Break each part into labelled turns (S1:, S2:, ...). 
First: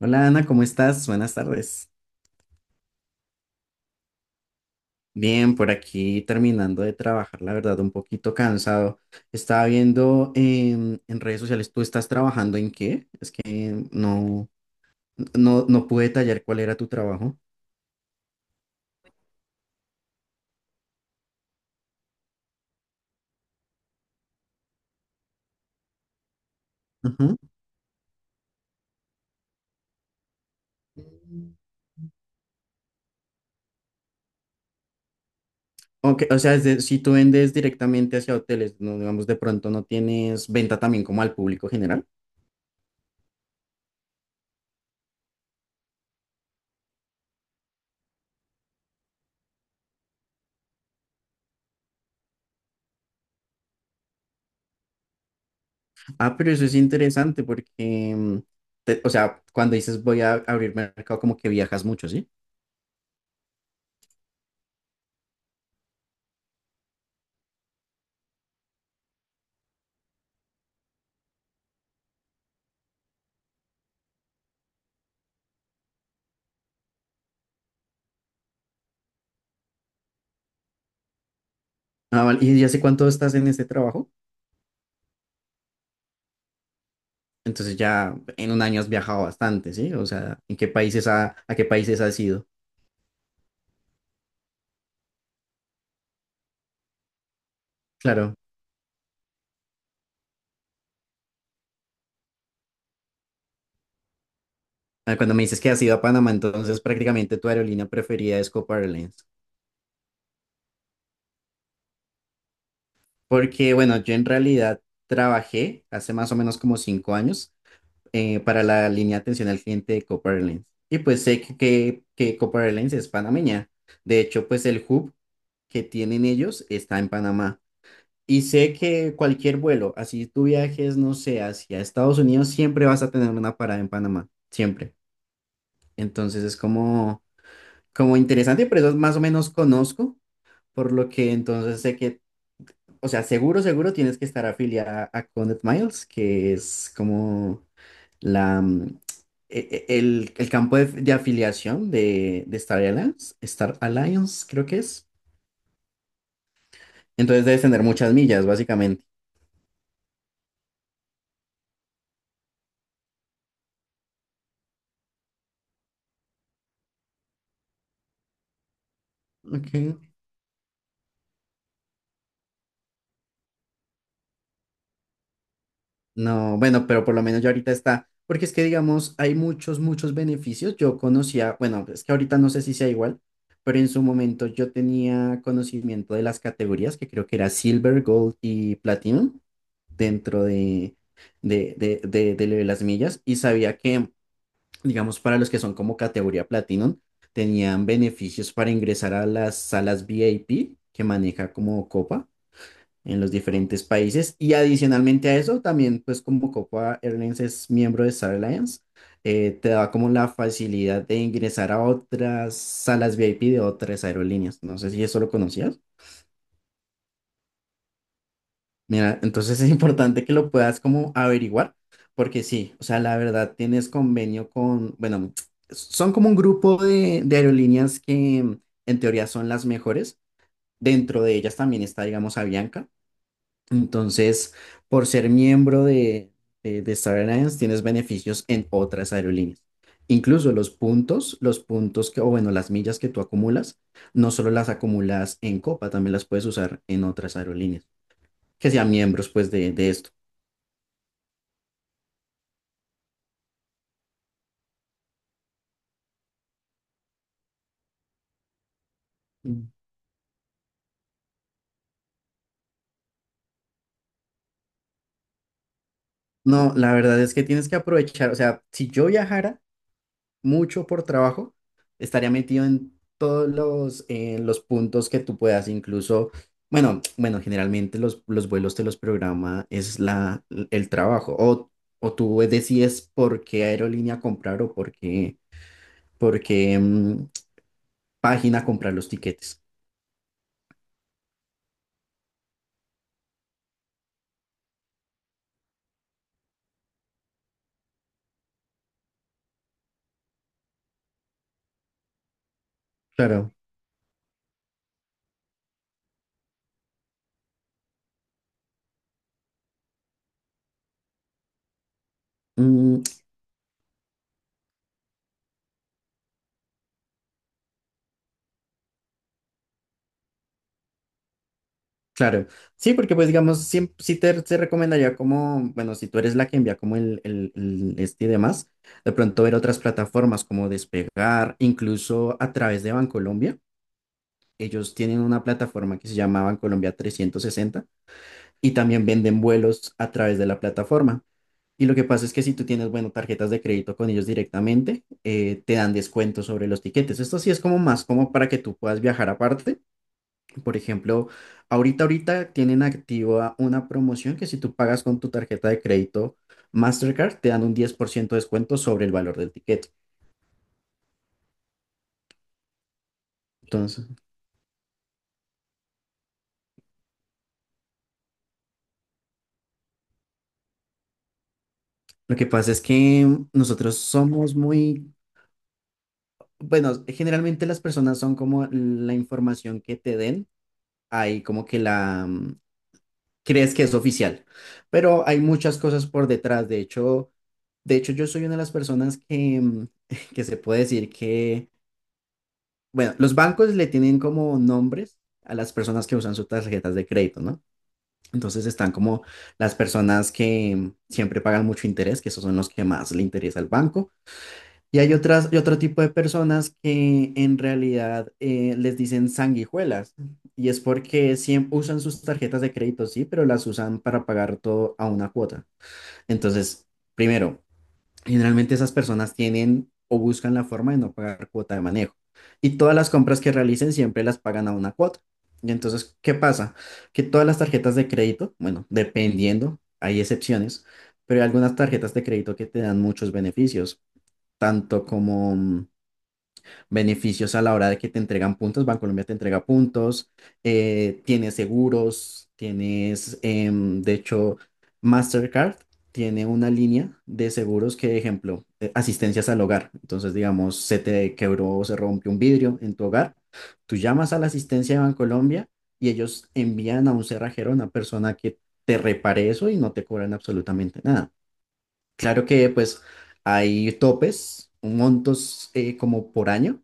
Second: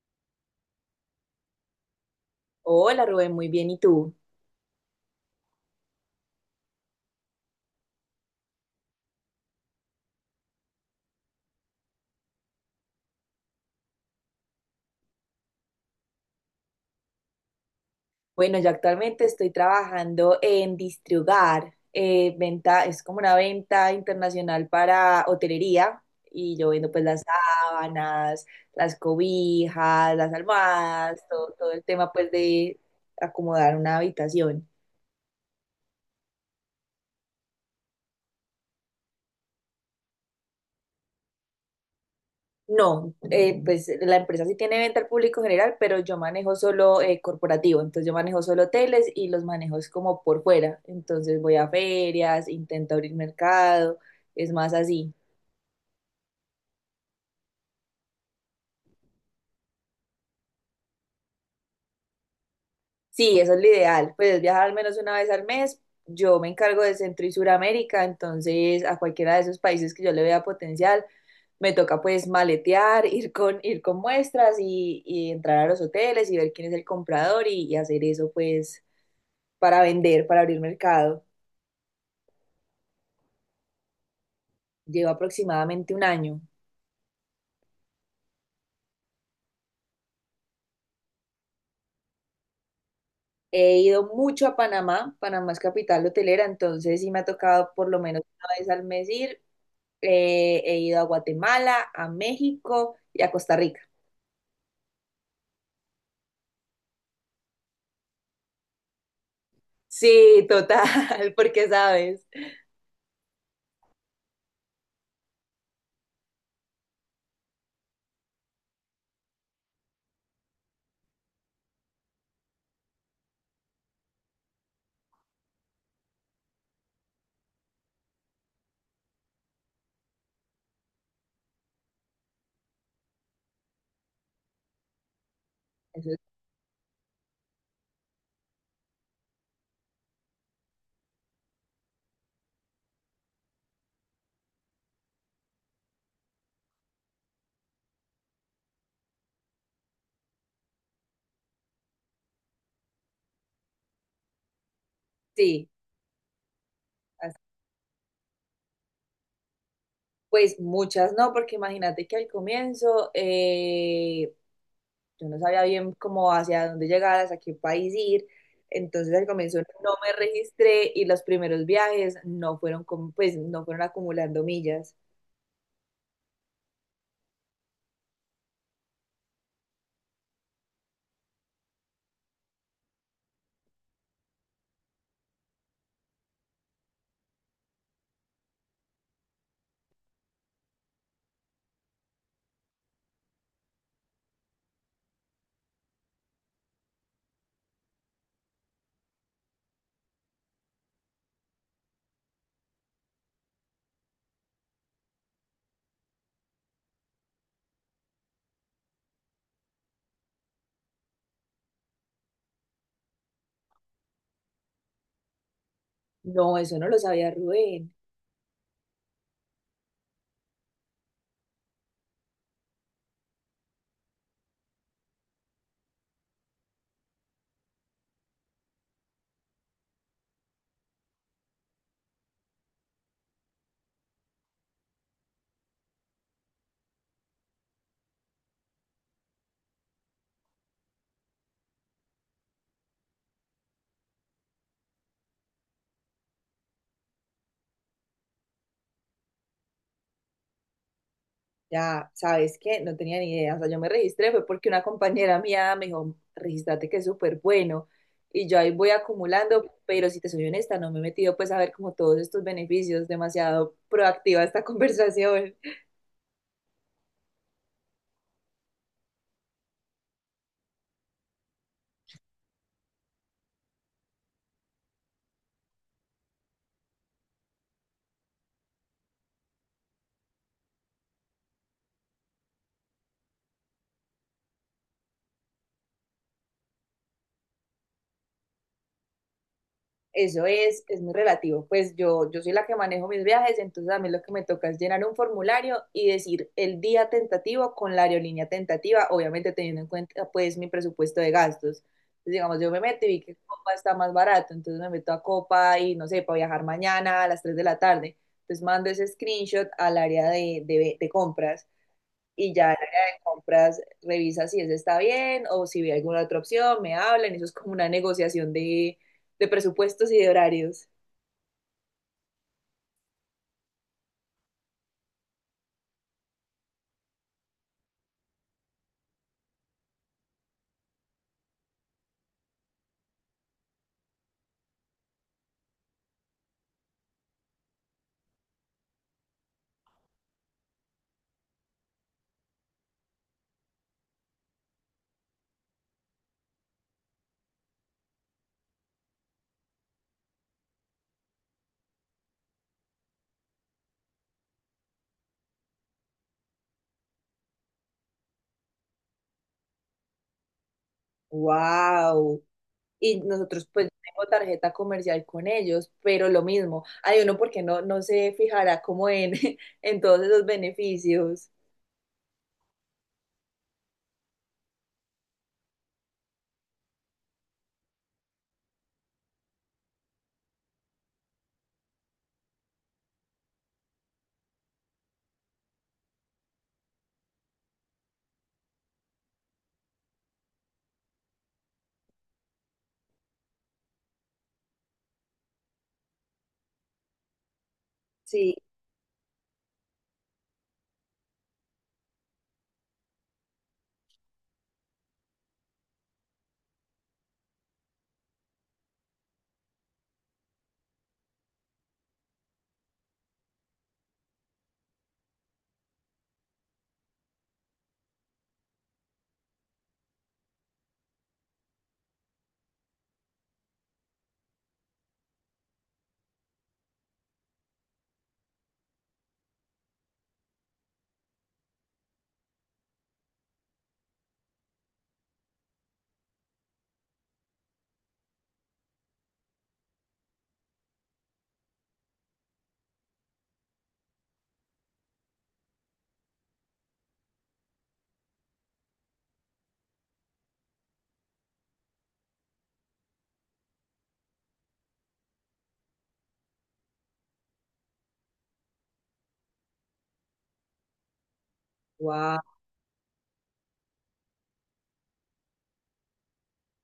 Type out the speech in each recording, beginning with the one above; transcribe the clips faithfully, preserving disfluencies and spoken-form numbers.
S1: Hola Ana, ¿cómo estás? Buenas tardes.
S2: Hola Rubén, muy bien. ¿Y tú?
S1: Bien, por aquí terminando de trabajar, la verdad, un poquito cansado. Estaba viendo em, en redes sociales, ¿tú estás trabajando en qué? Es que no, no, no pude detallar cuál era tu trabajo.
S2: Bueno, yo actualmente estoy trabajando en Distriugar. Eh, venta, es como una venta internacional para hotelería y yo vendo pues las
S1: Ujú.
S2: sábanas, las cobijas, las almohadas, todo, todo el tema pues de acomodar una habitación.
S1: Ok, o sea, es de- si tú vendes directamente hacia hoteles, no, digamos, de pronto no tienes venta también como al público general.
S2: No, eh, pues la empresa sí tiene venta al público general, pero yo manejo solo eh, corporativo, entonces yo manejo solo hoteles y los manejo es como por fuera, entonces voy a ferias, intento abrir mercado, es más así.
S1: Ah, pero eso es interesante porque, em, te- o sea, cuando dices voy a abrir mercado, como que viajas mucho, ¿sí?
S2: Sí, eso es lo ideal, pues es viajar al menos una vez al mes, yo me encargo de Centro y Suramérica, entonces a cualquiera de esos países que yo le vea potencial, me toca pues maletear, ir con, ir con muestras y, y entrar a los hoteles y ver quién es el comprador y, y hacer eso pues para vender, para abrir mercado.
S1: Ah, vale. ¿Y ya hace cuánto estás en este trabajo?
S2: Llevo aproximadamente un año.
S1: Entonces ya en un año has viajado bastante, ¿sí? O sea, ¿en qué países ha- a qué países has ido?
S2: He ido mucho a Panamá, Panamá es capital hotelera, entonces sí me ha tocado por lo menos
S1: Claro.
S2: una vez al mes ir. Eh, he ido a Guatemala, a México y a Costa Rica.
S1: Ah, cuando me dices que has ido a Panamá, entonces prácticamente tu aerolínea preferida es Copa Airlines.
S2: Sí, total, porque sabes.
S1: Porque, bueno, yo en realidad trabajé hace más o menos como cinco años eh, para la línea de atención al cliente de Copa Airlines. Y pues sé que, que, que Copa Airlines es panameña. De hecho, pues el hub que tienen ellos está en Panamá. Y sé que cualquier vuelo, así tú viajes, no sé, hacia Estados Unidos, siempre vas a tener una parada en Panamá, siempre.
S2: Eso
S1: Entonces es como, como interesante, pero eso más o menos conozco, por lo que entonces sé que, o sea, seguro, seguro tienes que estar afiliada a Connect Miles, que es como la, mm, e- e- el, el campo de, de afiliación de, de Star Alliance, Star Alliance creo que es.
S2: sí,
S1: Entonces debes tener muchas millas, básicamente.
S2: pues muchas no, porque imagínate que al comienzo eh, yo no sabía bien cómo hacia dónde llegar, hacia qué país ir. Entonces al comienzo no
S1: Ok.
S2: me registré y los primeros viajes no fueron como, pues no fueron acumulando millas.
S1: No, bueno, pero por lo menos ya ahorita está, porque es que digamos, hay muchos, muchos beneficios. Yo conocía, bueno, es que ahorita no sé si sea igual, pero en su momento yo tenía conocimiento de las categorías, que creo que era Silver, Gold y Platinum, dentro de, de, de, de, de lo de las millas, y sabía que, digamos, para los que son como categoría Platinum, tenían beneficios para ingresar a las salas V I P que maneja como Copa en los diferentes países. Y adicionalmente a eso, también pues como Copa Airlines es miembro de Star Alliance, eh, te da como la facilidad de ingresar a otras salas V I P de otras aerolíneas. No sé si eso lo conocías.
S2: No, eso no lo sabía, Rubén.
S1: Mira, entonces es importante que lo puedas como averiguar, porque sí, o sea, la verdad tienes convenio con, bueno, son como un grupo de, de aerolíneas que en teoría son las mejores. Dentro de ellas también está, digamos, Avianca. Entonces, por ser miembro de, de, de Star Alliance, tienes beneficios en otras aerolíneas. Incluso los puntos, los puntos que, o bueno, las millas que tú acumulas, no solo las acumulas en Copa, también las puedes usar en otras aerolíneas, que sean miembros pues de, de esto.
S2: Ya, ¿sabes qué? No tenía ni idea. O sea, yo me registré fue porque una compañera mía me dijo, regístrate que es súper bueno. Y yo ahí voy acumulando,
S1: Mm.
S2: pero si te soy honesta, no me he metido pues a ver como todos estos beneficios. Demasiado proactiva esta conversación.
S1: No, la verdad es que tienes que aprovechar, o sea, si yo viajara, mucho por trabajo, estaría metido en todos los, eh, los puntos que tú puedas, incluso, bueno, bueno, generalmente los, los vuelos te los programa, es la, el trabajo, o, o tú decides por qué aerolínea comprar o por qué, por qué, mm, página comprar los tiquetes.
S2: Eso es, es muy relativo. Pues yo, yo soy la que manejo mis viajes, entonces a mí lo que me toca es llenar un formulario y decir el día tentativo con la aerolínea tentativa, obviamente teniendo en cuenta pues mi presupuesto de gastos. Entonces, digamos, yo me meto y vi que
S1: Claro.
S2: Copa está más barato, entonces me meto a Copa y no sé, para viajar mañana a las tres de la tarde. Entonces mando ese screenshot al área de, de de compras, y ya en el
S1: Mm.
S2: área de compras revisa si ese está bien o si ve alguna otra opción, me hablan, eso es como una negociación de, de presupuestos y de horarios.
S1: Claro, sí, porque pues digamos, siem- sí, te, te recomendaría como, bueno, si tú eres la que envía como el, el- el este y demás, de pronto ver otras plataformas como Despegar, incluso a través de Bancolombia. Ellos tienen una plataforma que se llama Bancolombia trescientos sesenta y también venden vuelos a través de la plataforma. Y lo que pasa es que si tú tienes, bueno, tarjetas de crédito con ellos directamente, eh, te dan descuentos sobre los tiquetes. Esto sí es como más como para que tú puedas viajar aparte, por ejemplo, ahorita, ahorita tienen activa una promoción que si tú pagas con tu tarjeta de crédito Mastercard, te dan un diez por ciento de descuento sobre el valor del ticket.
S2: ¡Wow! Y nosotros pues
S1: Entonces,
S2: tengo tarjeta comercial con ellos, pero lo mismo, hay uno porque no, no se fijará como en, en todos esos beneficios.
S1: lo que pasa es que nosotros somos muy, bueno, generalmente las personas son como la información que te den, ahí como que la mm, crees que es oficial, pero hay muchas cosas por detrás. De hecho, de hecho, yo soy una de las personas que, mm, que se puede decir que... Bueno, los bancos le tienen como nombres a las personas que usan sus tarjetas de crédito, ¿no?
S2: Sí,
S1: Entonces están como las personas que siempre pagan mucho interés, que esos son los que más le interesa al banco. Y hay otras, y otro tipo de personas que en realidad eh, les dicen sanguijuelas. Y es porque siempre usan sus tarjetas de crédito, sí, pero las usan para pagar todo a una cuota. Entonces, primero, generalmente esas personas tienen o buscan la forma de no pagar cuota de manejo. Y todas las compras que realicen siempre las pagan a una cuota. Y entonces, ¿qué pasa? Que todas las tarjetas de crédito, bueno, dependiendo, hay excepciones, pero hay algunas tarjetas de crédito que te dan muchos beneficios, tanto como mm, beneficios a la hora de que te entregan puntos. Bancolombia te entrega puntos, eh, tienes seguros, tienes, em, de hecho, Mastercard tiene una línea de seguros que, ejemplo, eh, asistencias al hogar. Entonces, digamos, se te quebró o se rompió un vidrio en tu hogar, tú llamas a la asistencia de Bancolombia y ellos envían a un cerrajero, a una persona que te repare eso y no te cobran absolutamente nada.
S2: wow.
S1: Claro que, pues, hay topes, montos eh, como por año,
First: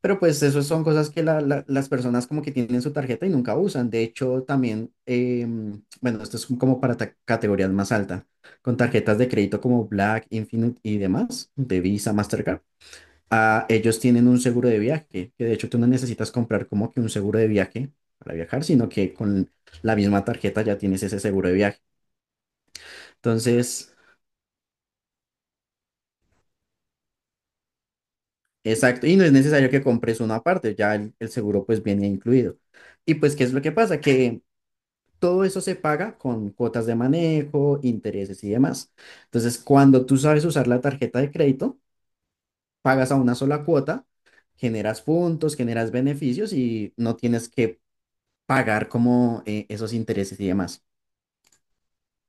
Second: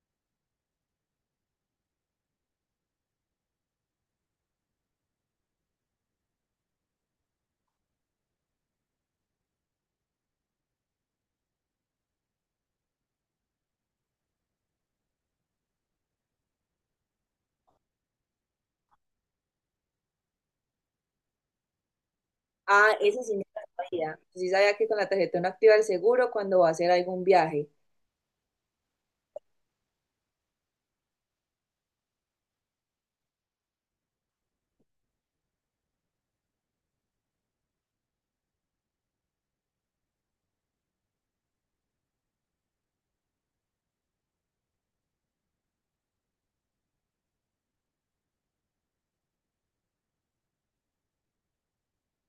S1: pero pues eso son cosas que la- la- las personas como que tienen su tarjeta y nunca usan. De hecho, también, em, bueno, esto es como para ta- categorías más altas, con tarjetas de crédito como Black, Infinite y demás, de Visa, Mastercard. Ah, ellos tienen un seguro de viaje, que de hecho tú no necesitas comprar como que un seguro de viaje para viajar, sino que con la misma tarjeta ya tienes ese seguro de viaje.
S2: Ah, ese sí me lo
S1: Entonces,
S2: sabía. Sí sabía que con la tarjeta uno activa el seguro cuando va a hacer algún viaje.
S1: exacto, y no es necesario que compres uno aparte, ya el el seguro pues viene incluido. Y pues, ¿qué es lo que pasa? Que todo eso se paga con cuotas de manejo, intereses y demás. Entonces, cuando tú sabes usar la tarjeta de crédito, pagas a una sola cuota, generas puntos, generas beneficios y no tienes que pagar como eh, esos intereses y demás.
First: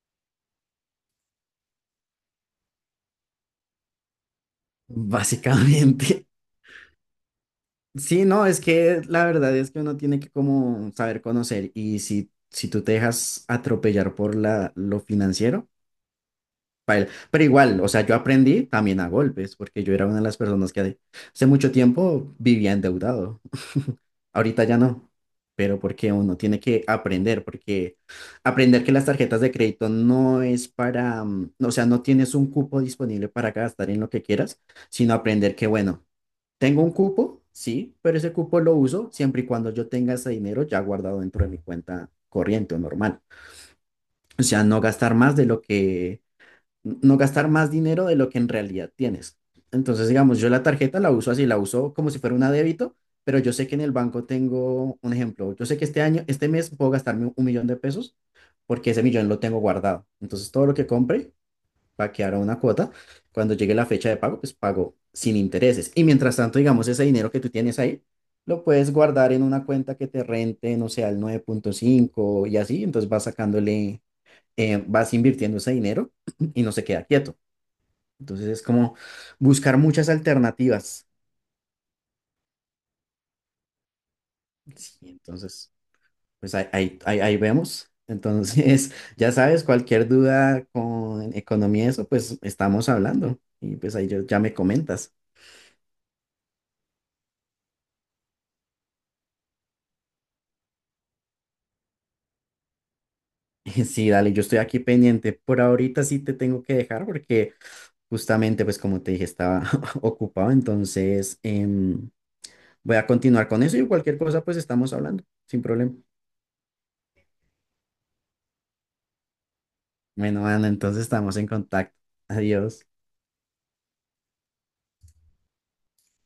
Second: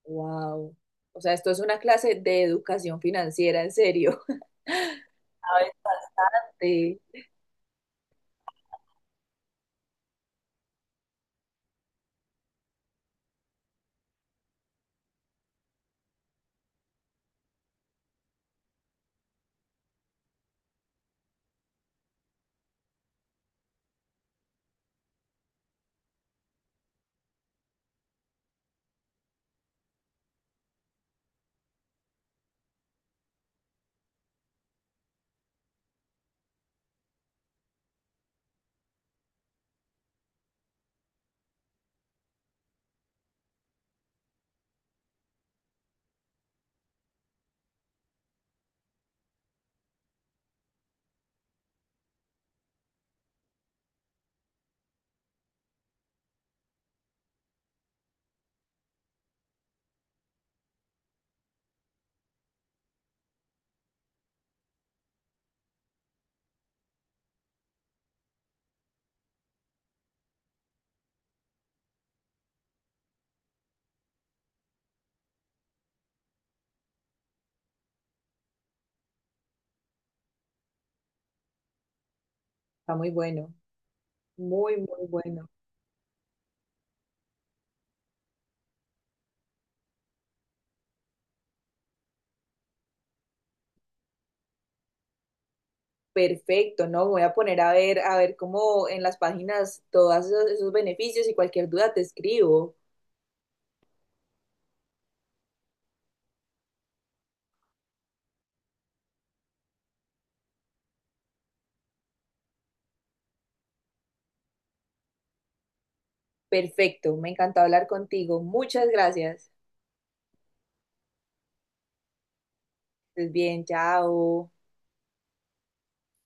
S2: Wow. O sea, esto es una clase de educación financiera, en serio. A
S1: Básicamente.
S2: sí,
S1: Sí, no, es que la verdad es que uno tiene que como saber conocer y si, si tú te dejas atropellar por la, lo financiero, paila. Pero igual, o sea, yo aprendí también a golpes, porque yo era una de las personas que hace mucho tiempo vivía endeudado. Ahorita ya no, pero porque uno tiene que aprender, porque aprender que las tarjetas de crédito no es para, mm, o sea, no tienes un cupo disponible para gastar en lo que quieras, sino aprender que, bueno, tengo un cupo, sí, pero ese cupo lo uso siempre y cuando yo tenga ese dinero ya guardado dentro de mi cuenta corriente o normal. O sea, no gastar más de lo que no gastar más dinero de lo que en realidad tienes. Entonces, digamos, yo la tarjeta la uso así, la uso como si fuera una débito, pero yo sé que en el banco tengo un ejemplo. Yo sé que este año, este mes puedo gastarme un millón de pesos porque ese millón lo tengo guardado. Entonces, todo lo que compre va a quedar a una cuota. Cuando llegue la fecha de pago, pues pago sin intereses. Y mientras tanto, digamos, ese dinero que tú tienes ahí, lo puedes guardar en una cuenta que te rente, no sé, al nueve punto cinco y así. Entonces, vas sacándole, eh, vas invirtiendo ese dinero y no se queda quieto. Entonces es como buscar muchas alternativas.
S2: está muy bueno, muy,
S1: Sí,
S2: muy bueno.
S1: entonces, pues ahí, ahí, ahí- ahí vemos. Entonces, ya sabes, cualquier duda con economía, y eso, pues estamos hablando. Y pues ahí yo- ya me comentas.
S2: Perfecto, ¿no? Voy a poner a ver, a ver cómo en las páginas todos esos, esos beneficios y cualquier duda te escribo.
S1: Sí, dale, yo estoy aquí pendiente. Por ahorita sí te tengo que dejar porque justamente, pues como te dije, estaba ocupado. Entonces, em, voy a continuar con eso y cualquier cosa, pues estamos hablando, sin problema.
S2: Perfecto, me encantó hablar contigo. Muchas gracias.
S1: Bueno, Ana, entonces estamos en contacto. Adiós.
S2: Estés bien, chao.